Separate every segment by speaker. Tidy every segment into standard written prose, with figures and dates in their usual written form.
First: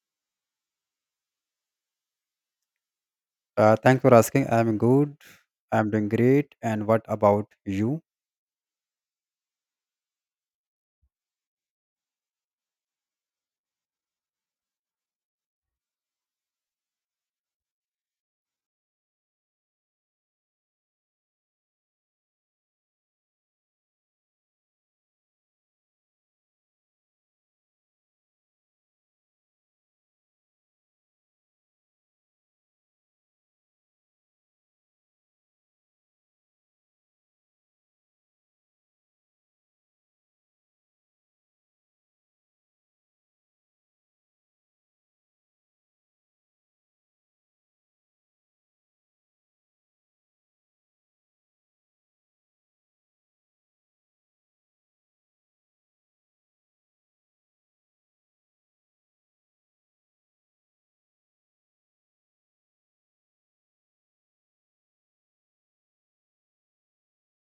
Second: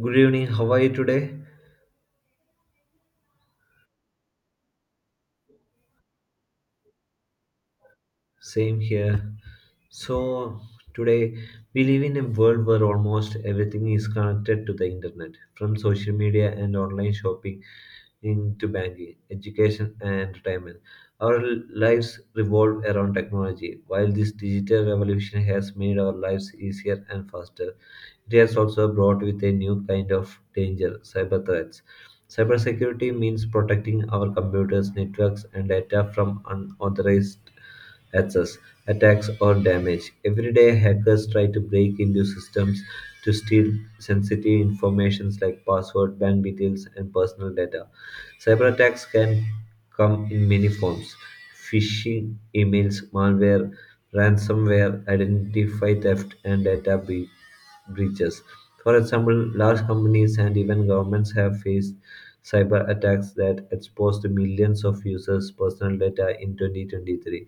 Speaker 1: Good evening. How are you today?
Speaker 2: Thanks for asking. I'm good. I'm doing great. And what about you?
Speaker 1: Same here. So today we live in a world where almost everything is connected to the internet, from social media and online shopping into banking, education, and entertainment. Our lives revolve around technology. While this digital revolution has made our lives easier and faster, it has also brought with a new kind of danger cyber threats. Cybersecurity means protecting our computers, networks, and data from unauthorized access, attacks, or damage. Every day, hackers try to break into systems to steal sensitive information like password, bank details, and personal data. Cyber attacks can come in many forms phishing emails, malware, ransomware, identity theft, and breaches. For example, large companies and even governments have faced cyber attacks that exposed millions of users' personal data in 2023.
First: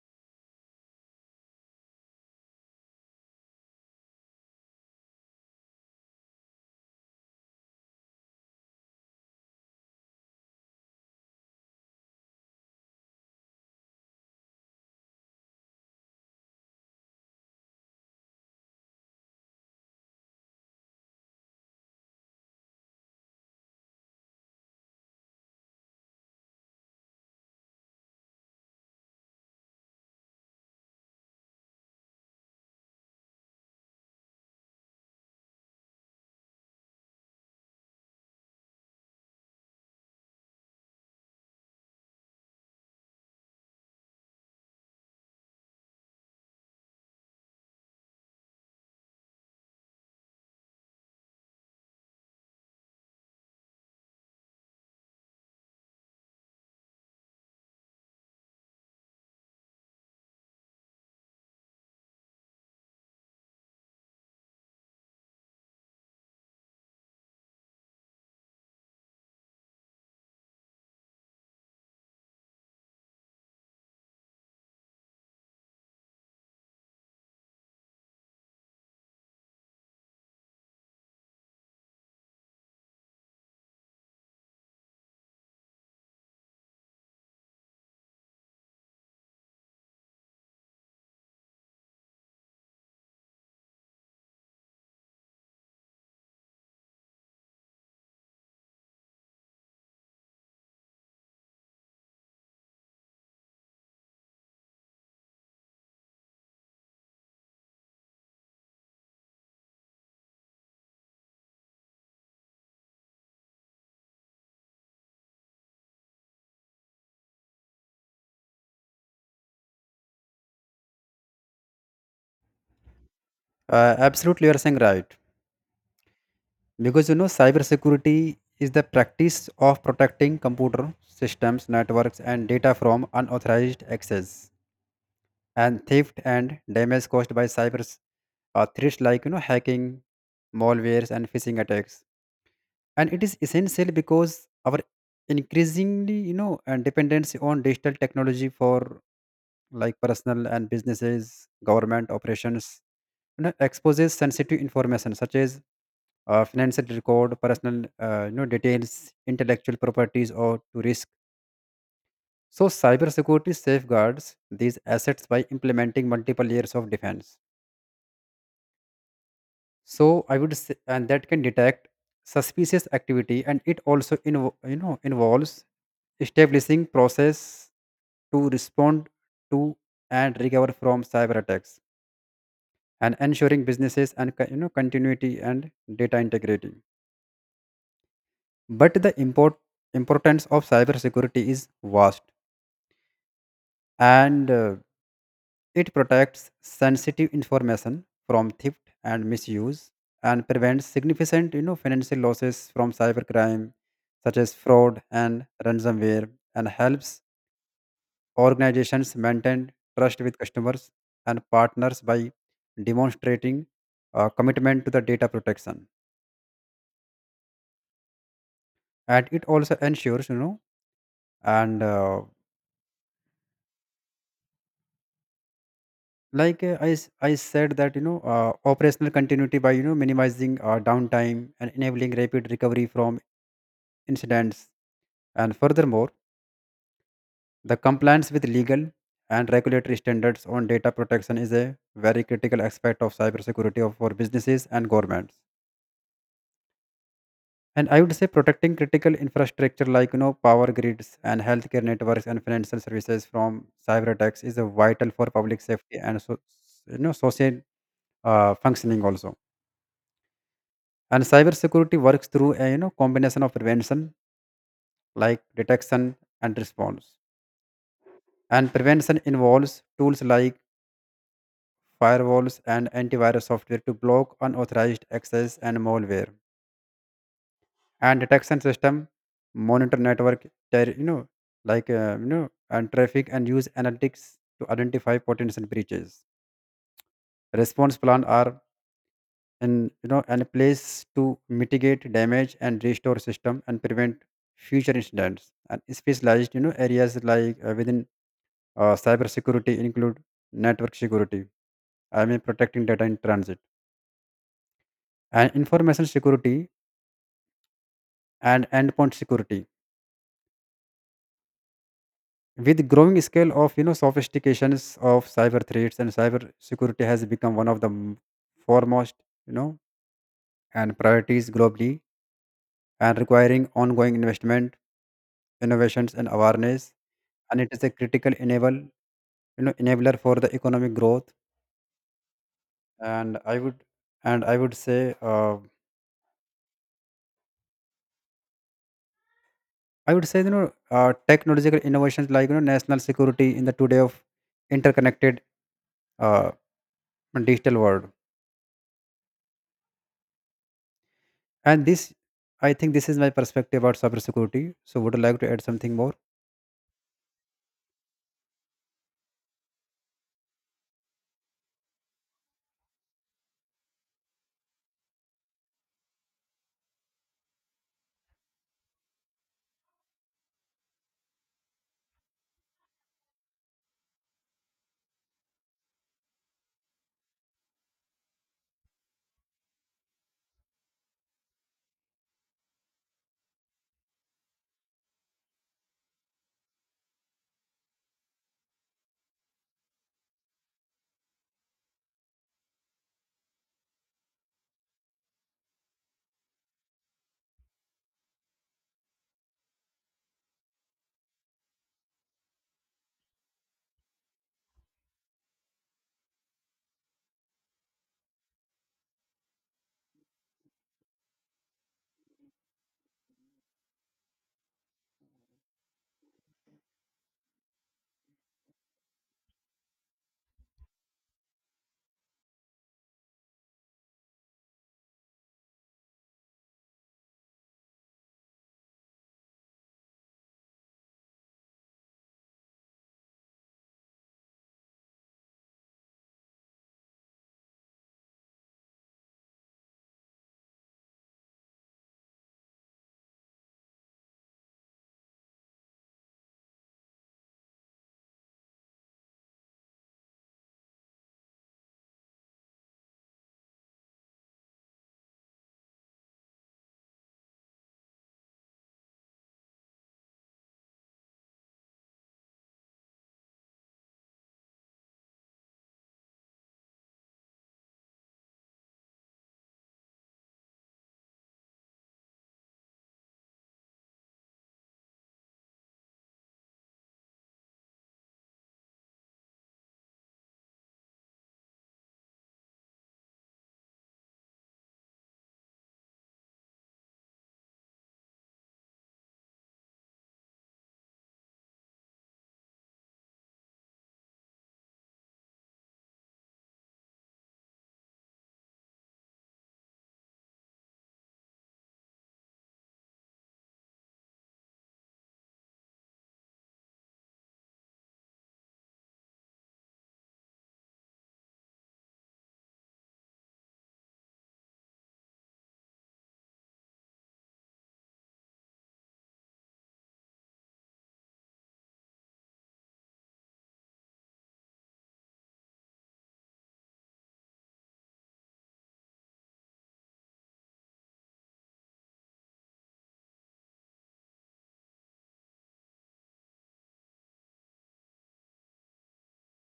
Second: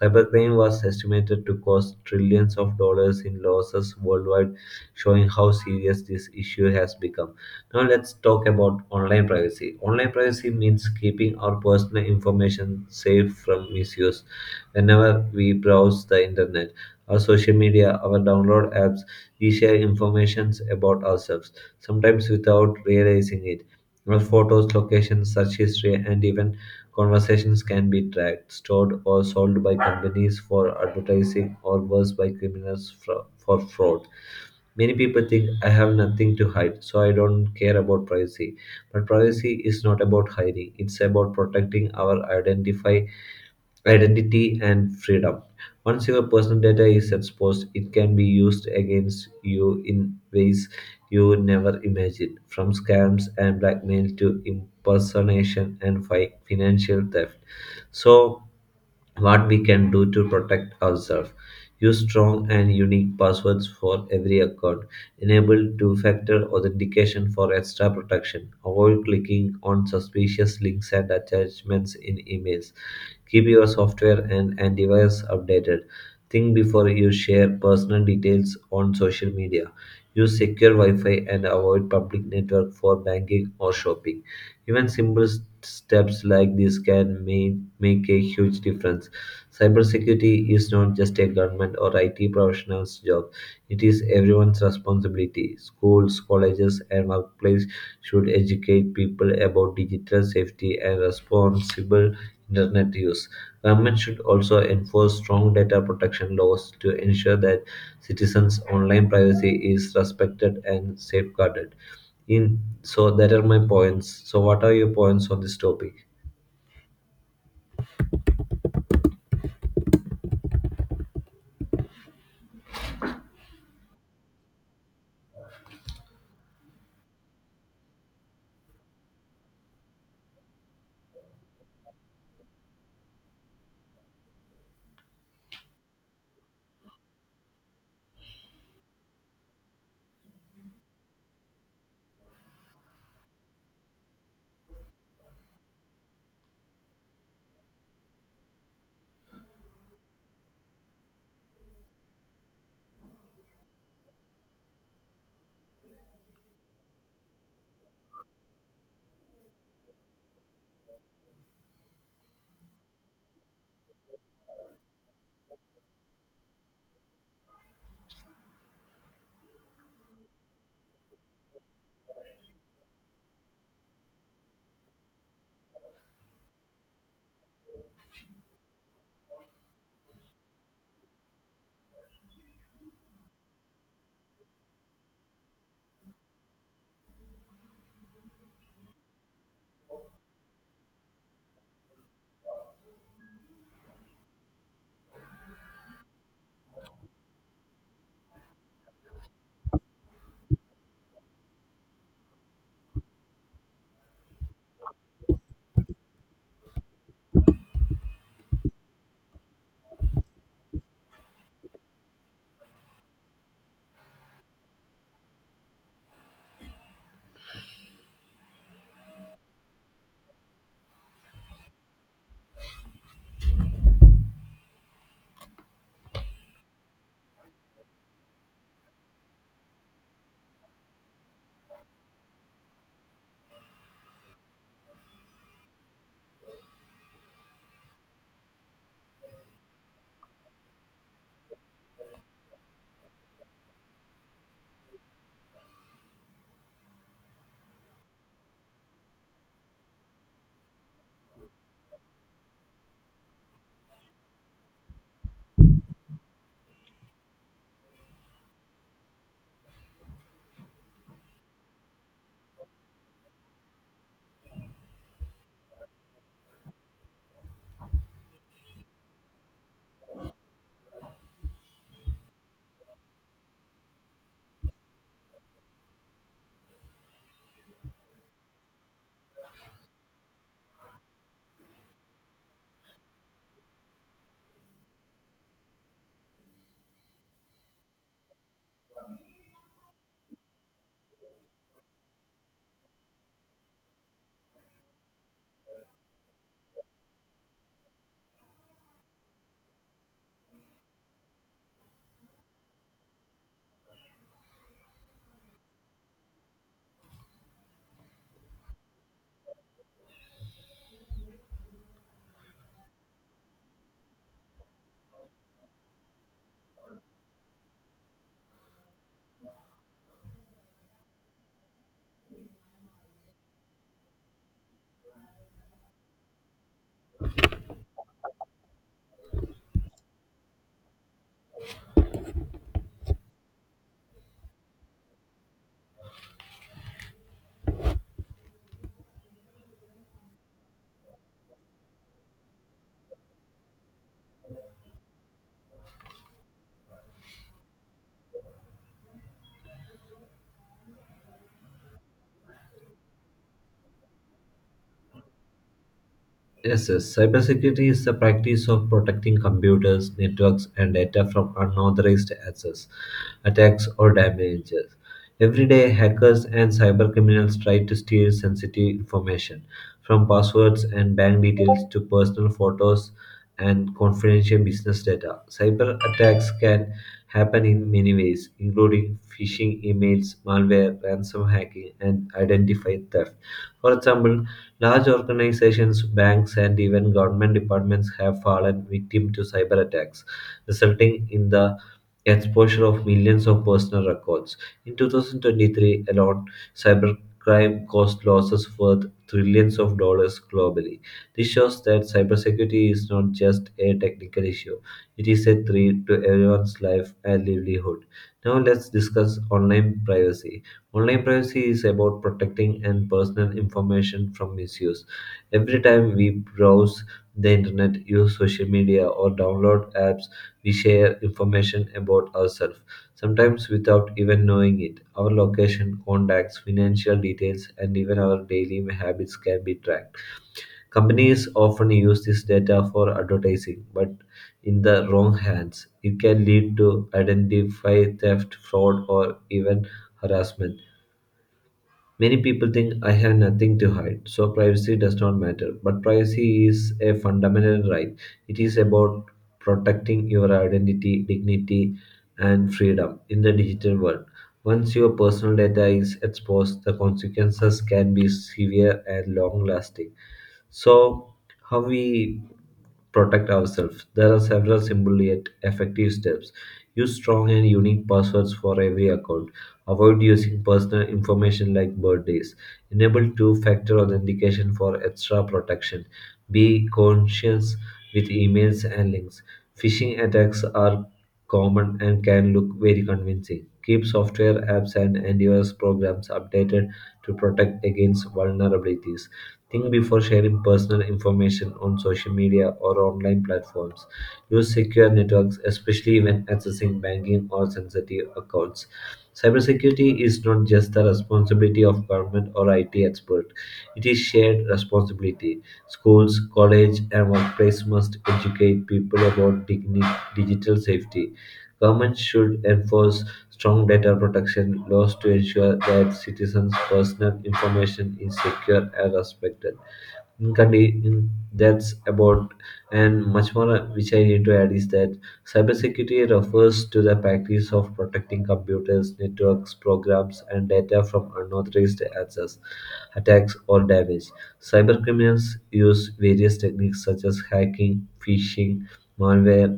Speaker 1: Cybercrime was estimated to cost trillions of dollars in losses worldwide, showing how serious this issue has become. Now, let's talk about online privacy. Online privacy means keeping our personal information safe from misuse. Whenever we browse the internet, our social media, our download apps, we share informations about ourselves, sometimes without realizing it. Our photos, locations, search history, and even conversations can be tracked, stored, or sold by companies for advertising, or worse, by criminals for fraud. Many people think I have nothing to hide, so I don't care about privacy. But privacy is not about hiding, it's about protecting our identify identity and freedom. Once your personal data is exposed, it can be used against you in ways you never imagined from scams and blackmail to impersonation and financial theft. So, what we can do to protect ourselves. Use strong and unique passwords for every account. Enable two factor authentication for extra protection. Avoid clicking on suspicious links and attachments in emails. Keep your software and antivirus updated. Think before you share personal details on social media. Use secure Wi Fi and avoid public network for banking or shopping. Even simple steps like this can make a huge difference. Cybersecurity is not just a government or IT professional's job, it is everyone's responsibility. Schools, colleges, and workplace should educate people about digital safety and responsible internet use. Government should also enforce strong data protection laws to ensure that citizens' online privacy is respected and safeguarded in so that are my points so what are your points on this topic?
Speaker 2: Absolutely, you're saying right. Because you know, cybersecurity is the practice of protecting computer systems, networks, and data from unauthorized access and theft and damage caused by cyber threats like you know hacking, malwares, and phishing attacks. And it is essential because our increasingly you know and dependency on digital technology for like personal and businesses, government operations, you know, exposes sensitive information such as financial record, personal details, intellectual properties, or to risk. So, cybersecurity safeguards these assets by implementing multiple layers of defense. So, I would say, and that can detect suspicious activity, and it also involves establishing process to respond to and recover from cyber attacks and ensuring businesses and continuity and data integrity. But the importance of cybersecurity is vast, and it protects sensitive information from theft and misuse, and prevents significant you know financial losses from cybercrime such as fraud and ransomware, and helps organizations maintain trust with customers and partners by demonstrating commitment to the data protection. And it also ensures you know and like I, s- I said that you know operational continuity by you know minimizing downtime and enabling rapid recovery from incidents. And furthermore, the compliance with legal and regulatory standards on data protection is a very critical aspect of cybersecurity of, for businesses and governments. And I would say protecting critical infrastructure like you know power grids and healthcare networks and financial services from cyber attacks is a vital for public safety and so you know social functioning also. And cyber security works through a you know combination of prevention, like detection and response. And prevention involves tools like firewalls and antivirus software to block unauthorized access and malware, and detection system monitor network ter- you know like uh, you know and traffic and use analytics to identify potential breaches. Response plan are in you know and place to mitigate damage and restore system and prevent future incidents. And specialized you know areas like within cyber security include network security, I mean protecting data in transit, and information security, and endpoint security. With the growing scale of you know sophistications of cyber threats, and cyber security has become one of the foremost you know and priorities globally, and requiring ongoing investment, innovations, and awareness. And it is a critical enabler for the economic growth. And I would and I would say you know technological innovations like you know national security in the today of interconnected uh, digital world. And this is my perspective about cybersecurity. So, would you like to add something more?
Speaker 1: Yes, yes. Cybersecurity is the practice of protecting computers, networks, and data from unauthorized access, attacks, or damages. Every day, hackers and cyber criminals try to steal sensitive information, from passwords and bank details to personal photos and confidential business data. Cyber attacks can happen in many ways, including phishing emails, malware, ransom hacking, and identity theft. For example, large organizations, banks, and even government departments have fallen victim to cyber attacks, resulting in the exposure of millions of personal records. In 2023 alone, cybercrime caused losses worth trillions of dollars globally. This shows that cybersecurity is not just a technical issue, it is a threat to everyone's life and livelihood. Now, let's discuss online privacy. Online privacy is about protecting and personal information from misuse. Every time we browse the internet, use social media, or download apps, we share information about ourselves, sometimes without even knowing it. Our location, contacts, financial details, and even our daily habits can be tracked. Companies often use this data for advertising, but in the wrong hands, it can lead to identity theft, fraud, or even harassment. Many people think I have nothing to hide, so privacy does not matter. But privacy is a fundamental right. It is about protecting your identity, dignity, and freedom in the digital world. Once your personal data is exposed, the consequences can be severe and long lasting. So, how we protect ourselves? There are several simple yet effective steps. Use strong and unique passwords for every account. Avoid using personal information like birthdays. Enable two factor authentication for extra protection. Be conscious with emails and links. Phishing attacks are common and can look very convincing. Keep software apps and antivirus programs updated to protect against vulnerabilities. Think before sharing personal information on social media or online platforms. Use secure networks, especially when accessing banking or sensitive accounts. Cybersecurity is not just the responsibility of government or IT expert. It is shared responsibility. Schools, college, and workplace must educate people about digital safety. Government should enforce strong data protection laws to ensure that citizens' personal information is secure and respected in in that's about and much more which I need to add is that cybersecurity refers to the practice of protecting computers, networks, programs, and data from unauthorized access, attacks, or damage. Cybercriminals use various techniques such as hacking, phishing, malware,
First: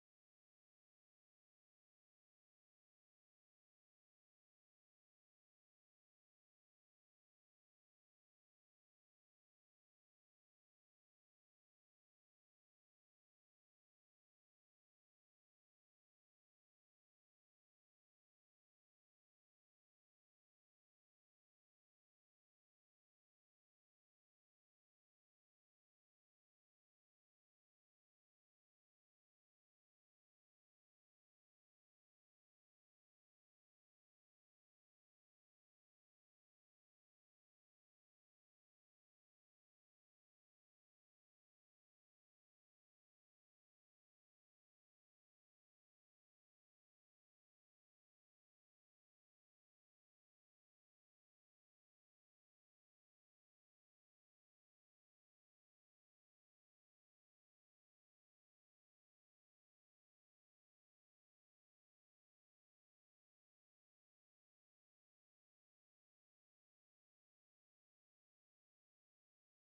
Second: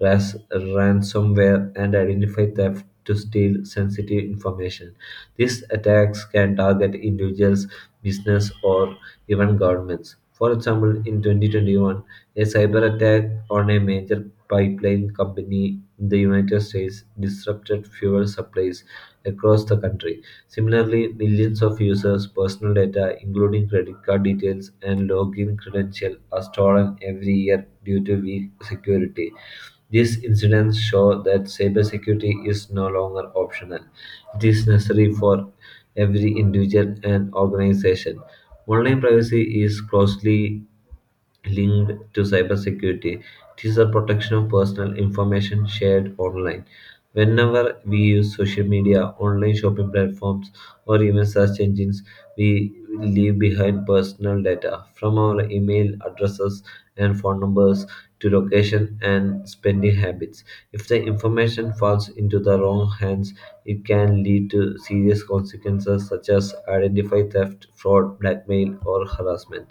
Speaker 1: ransomware, and identify theft to steal sensitive information. These attacks can target individuals, business, or even governments. For example, in 2021, a cyber attack on a major pipeline company in the United States disrupted fuel supplies across the country. Similarly, millions of users' personal data, including credit card details and login credentials, are stolen every year due to weak security. These incidents show that cybersecurity is no longer optional. It is necessary for every individual and organization. Online privacy is closely linked to cybersecurity. It is the protection of personal information shared online. Whenever we use social media, online shopping platforms, or even search engines, we leave behind personal data from our email addresses and phone numbers to location and spending habits. If the information falls into the wrong hands, it can lead to serious consequences such as identity theft, fraud, blackmail, or harassment.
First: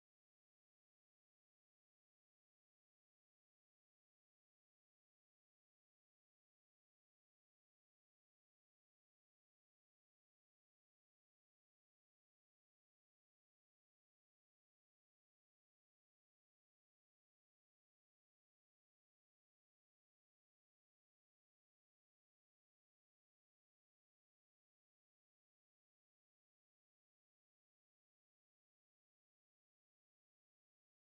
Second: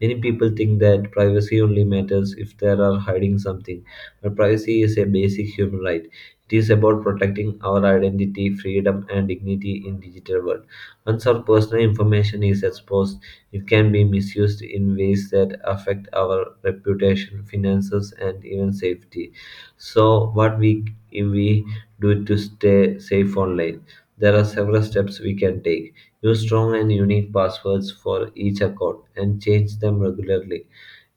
Speaker 1: Many people think that privacy only matters if they are hiding something, but privacy is a basic human right. It is about protecting our identity, freedom, and dignity in digital world. Once our personal information is exposed, it can be misused in ways that affect our reputation, finances, and even safety. So, what we do to stay safe online? There are several steps we can take. Use strong and unique passwords for each account and change them regularly.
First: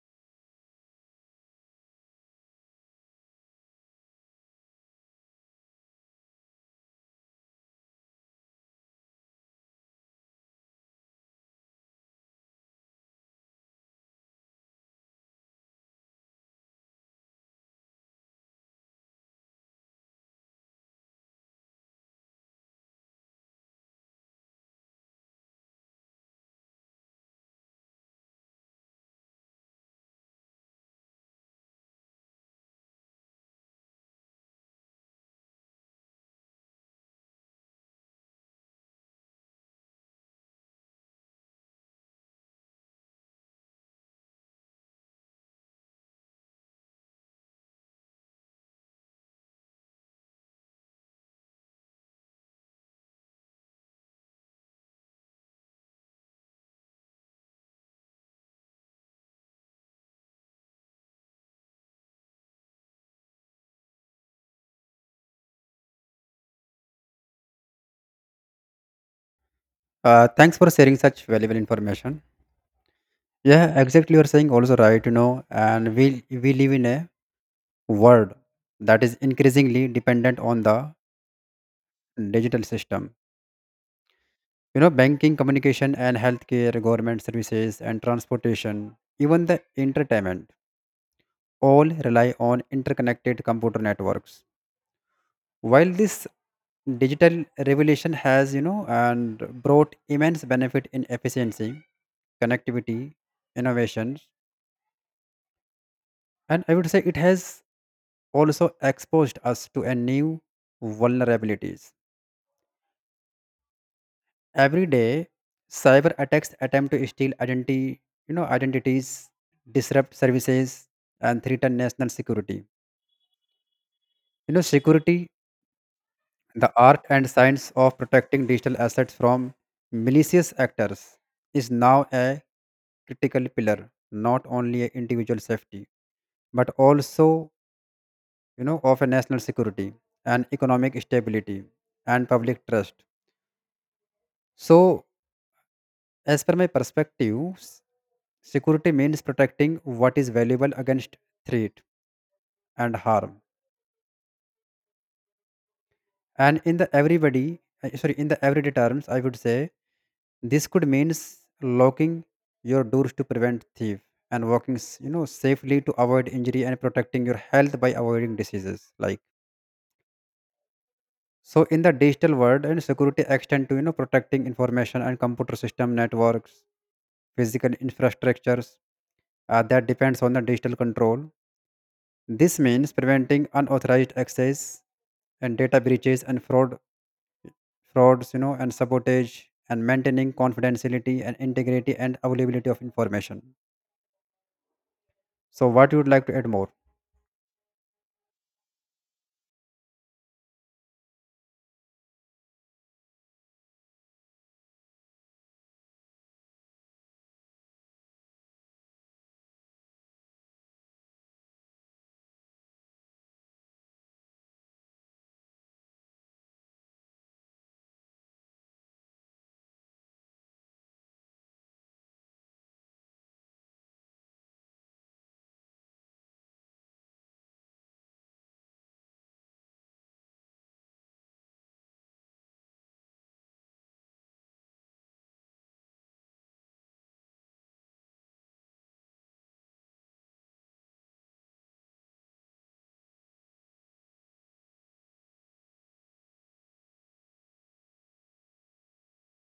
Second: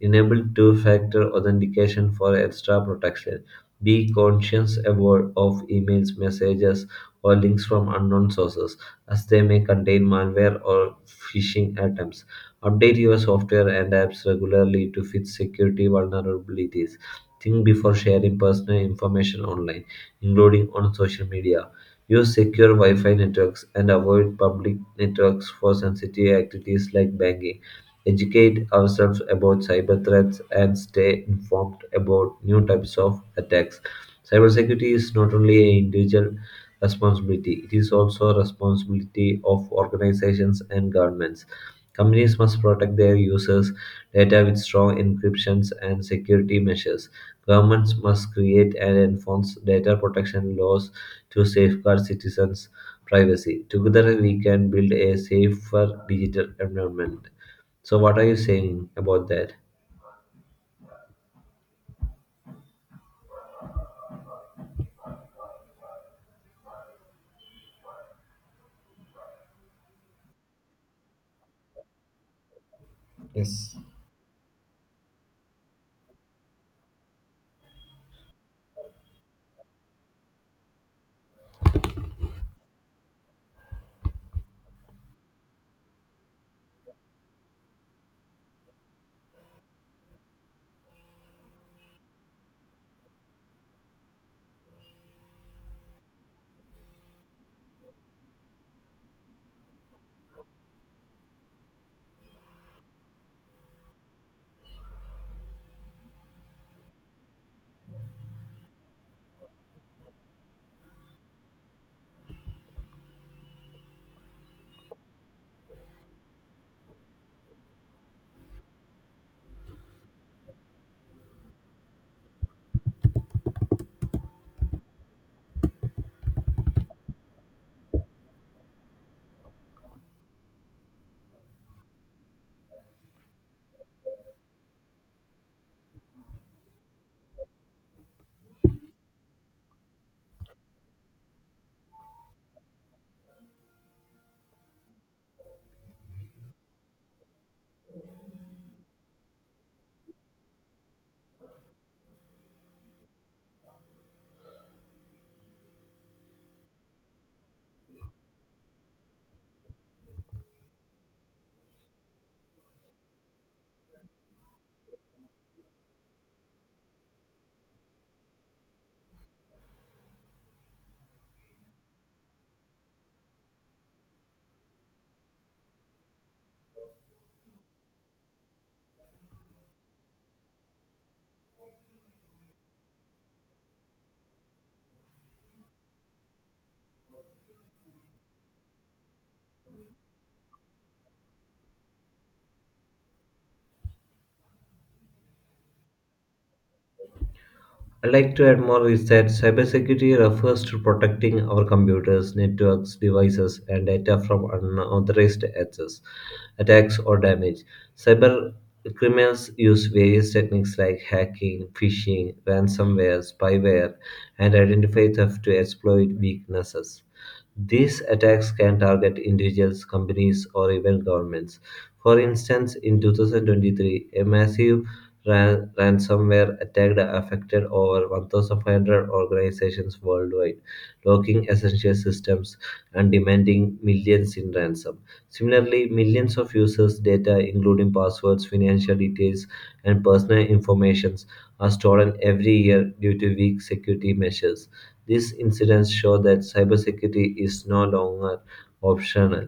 Speaker 1: Enable two factor authentication for extra protection. Be conscious aware of emails, messages, or links from unknown sources, as they may contain malware or phishing attempts. Update your software and apps regularly to fix security vulnerabilities. Think before sharing personal information online, including on social media. Use secure Wi Fi networks and avoid public networks for sensitive activities like banking. Educate ourselves about cyber threats and stay informed about new types of attacks. Cybersecurity is not only an individual responsibility, it is also a responsibility of organizations and governments. Companies must protect their users' data with strong encryptions and security measures. Governments must create and enforce data protection laws to safeguard citizens' privacy. Together, we can build a safer digital environment. So, what are you saying about that?
Speaker 2: Thanks for sharing such valuable information.
Speaker 1: Yes.
Speaker 2: Yeah, exactly. You're saying also right. You know, and we live in a world that is increasingly dependent on the digital system. You know, banking, communication, and healthcare, government services, and transportation, even the entertainment, all rely on interconnected computer networks. While this digital revolution has, you know, and brought immense benefit in efficiency, connectivity, innovations, and I would say it has also exposed us to a new vulnerabilities. Every day, cyber attacks attempt to steal identity, you know, identities, disrupt services, and threaten national security. You know, security, the art and science of protecting digital assets from malicious actors is now a critical pillar, not only a individual safety but also you know of a national security and economic stability and public trust. So, as per my perspective, security means protecting what is valuable against threat and harm. And in the everyday terms, I would say this could means locking your doors to prevent thief, and walking s- you know safely to avoid injury, and protecting your health by avoiding diseases like. So in the digital world, and security extend to you know protecting information and computer system networks, physical infrastructures that depends on the digital control. This means preventing unauthorized access and data breaches and frauds, you know, and sabotage, and maintaining confidentiality and integrity and availability of information. So what you would like to add more?
Speaker 1: I like to add more is that cybersecurity refers to protecting our computers, networks, devices, and data from unauthorized access, attacks, or damage. Cyber criminals use various techniques like hacking, phishing, ransomware, spyware, and identity theft to exploit weaknesses. These attacks can target individuals, companies, or even governments. For instance, in 2023, a massive ransomware attack affected over 1,500 organizations worldwide, locking essential systems and demanding millions in ransom. Similarly, millions of users' data, including passwords, financial details, and personal informations are stolen every year due to weak security measures. These incidents show that cybersecurity is no longer optional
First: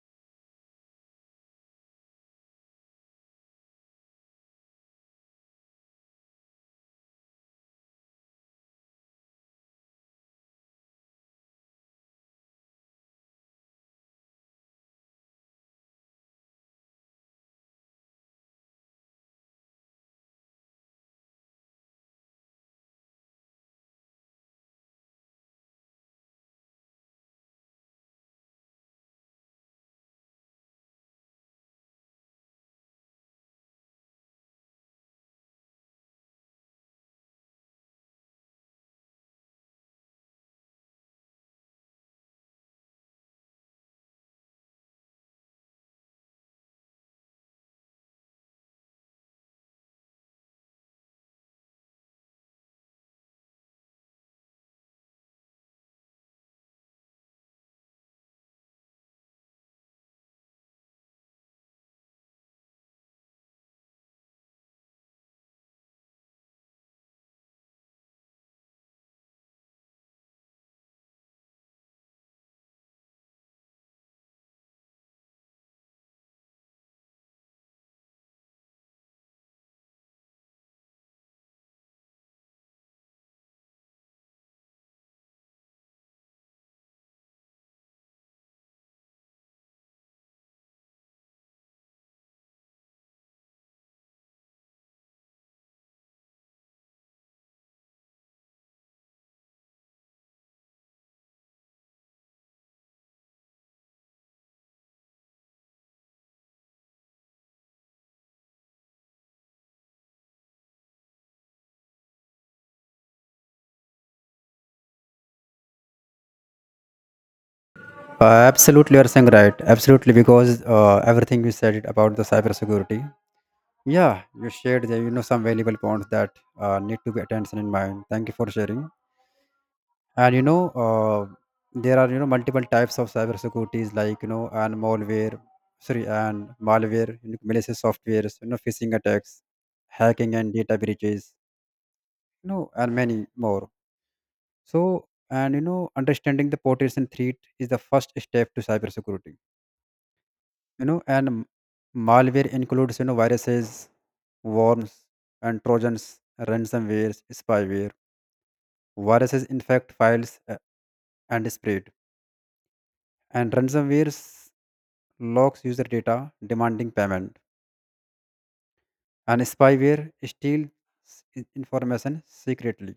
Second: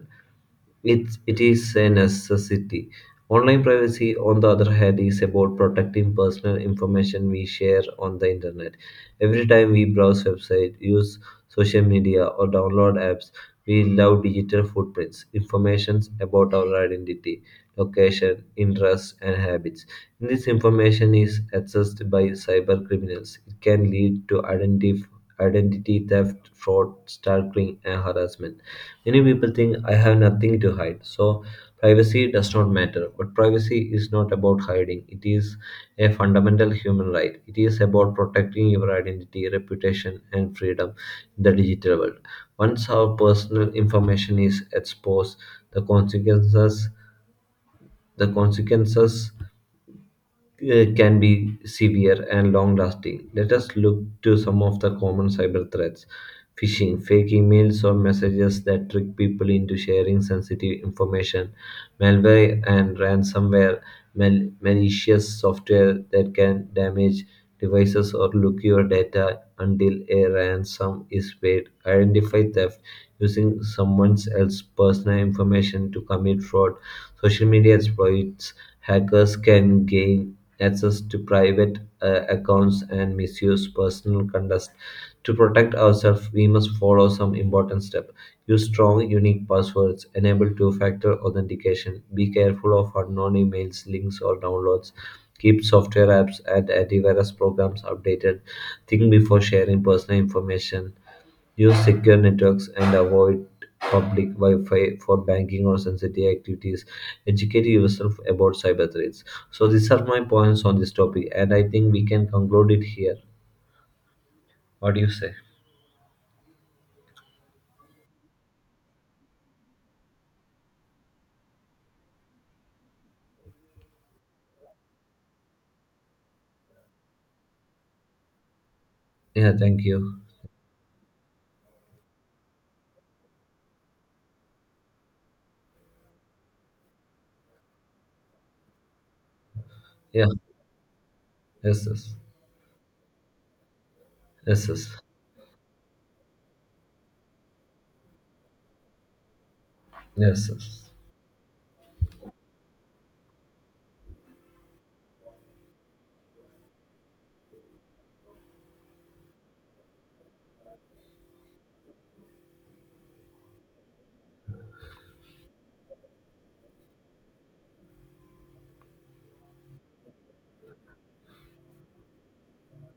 Speaker 1: it is a necessity. Online privacy, on the other hand, is about protecting personal information we share on the internet. Every time we browse websites, use social media, or download apps, we allow digital footprints, information about our identity, location, interests, and habits. This information is accessed by cyber criminals. It can lead to identity theft, fraud, stalking, and harassment. Many people think I have nothing to hide, so privacy does not matter. But privacy is not about hiding, it is a fundamental human right. It is about protecting your identity, reputation, and freedom in the digital world. Once our personal information is exposed, the consequences the consequences can be severe and long lasting. Let us look to some of the common cyber threats phishing, fake emails or messages that trick people into sharing sensitive information, malware and ransomware, malicious software that can damage devices or look your data until a ransom is paid, identify theft using someone else's personal information to commit fraud. Social media exploits hackers can gain access to private accounts and misuse personal conduct. To protect ourselves, we must follow some important steps. Use strong, unique passwords. Enable two-factor authentication. Be careful of unknown emails, links, or downloads. Keep software apps and antivirus programs updated. Think before sharing personal information. Use secure networks and avoid public Wi-Fi for banking or sensitive activities. Educate yourself about cyber threats. So these are my points on this topic, and I think we can conclude it here. What do you say?
Speaker 2: Absolutely, you are saying right. Absolutely, because everything you said it about the cybersecurity. Yeah, you shared the, you know some valuable points that need to be attention in mind. Thank you for sharing.
Speaker 1: Yeah, thank you.
Speaker 2: And you know, there are you know multiple types of cyber securities like you know and malware, you know, malicious softwares, you know, phishing attacks,
Speaker 1: Yeah,
Speaker 2: hacking and data breaches,
Speaker 1: yes, yes,
Speaker 2: you know, and many more.
Speaker 1: yes, yes,
Speaker 2: So, and you know, understanding the potential threat is the first step to cybersecurity.
Speaker 1: yes.
Speaker 2: You
Speaker 1: Yes.
Speaker 2: know, malware includes you know viruses, worms, and trojans, ransomware, spyware. Viruses infect files and spread, and ransomware locks user data demanding payment, and spyware steals information secretly.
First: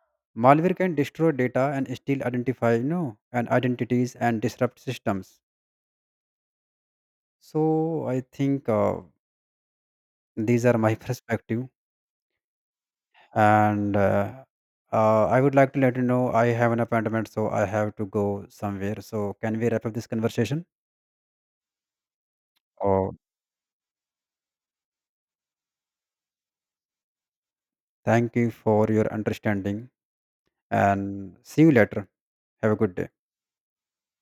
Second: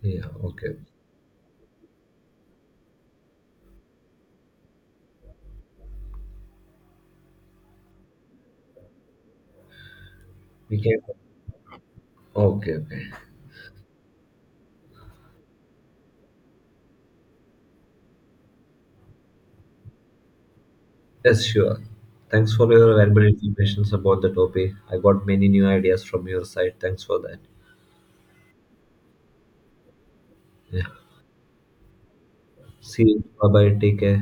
Speaker 1: Yeah,
Speaker 2: Malware
Speaker 1: okay.
Speaker 2: can destroy data and steal identify you know and identities and disrupt systems. So I think these are
Speaker 1: We
Speaker 2: my
Speaker 1: can.
Speaker 2: perspective.
Speaker 1: Okay, okay.
Speaker 2: And I would like to let you know I have an appointment, so I have to go somewhere. So can we wrap up this conversation?
Speaker 1: Yes, sure. Thanks for your
Speaker 2: Oh,
Speaker 1: valuable information about the topic. I got many new ideas from your side. Thanks for that.
Speaker 2: thank you for your understanding,
Speaker 1: Yeah.
Speaker 2: and see you later. Have a good
Speaker 1: See
Speaker 2: day.
Speaker 1: you. Bye bye. Take care.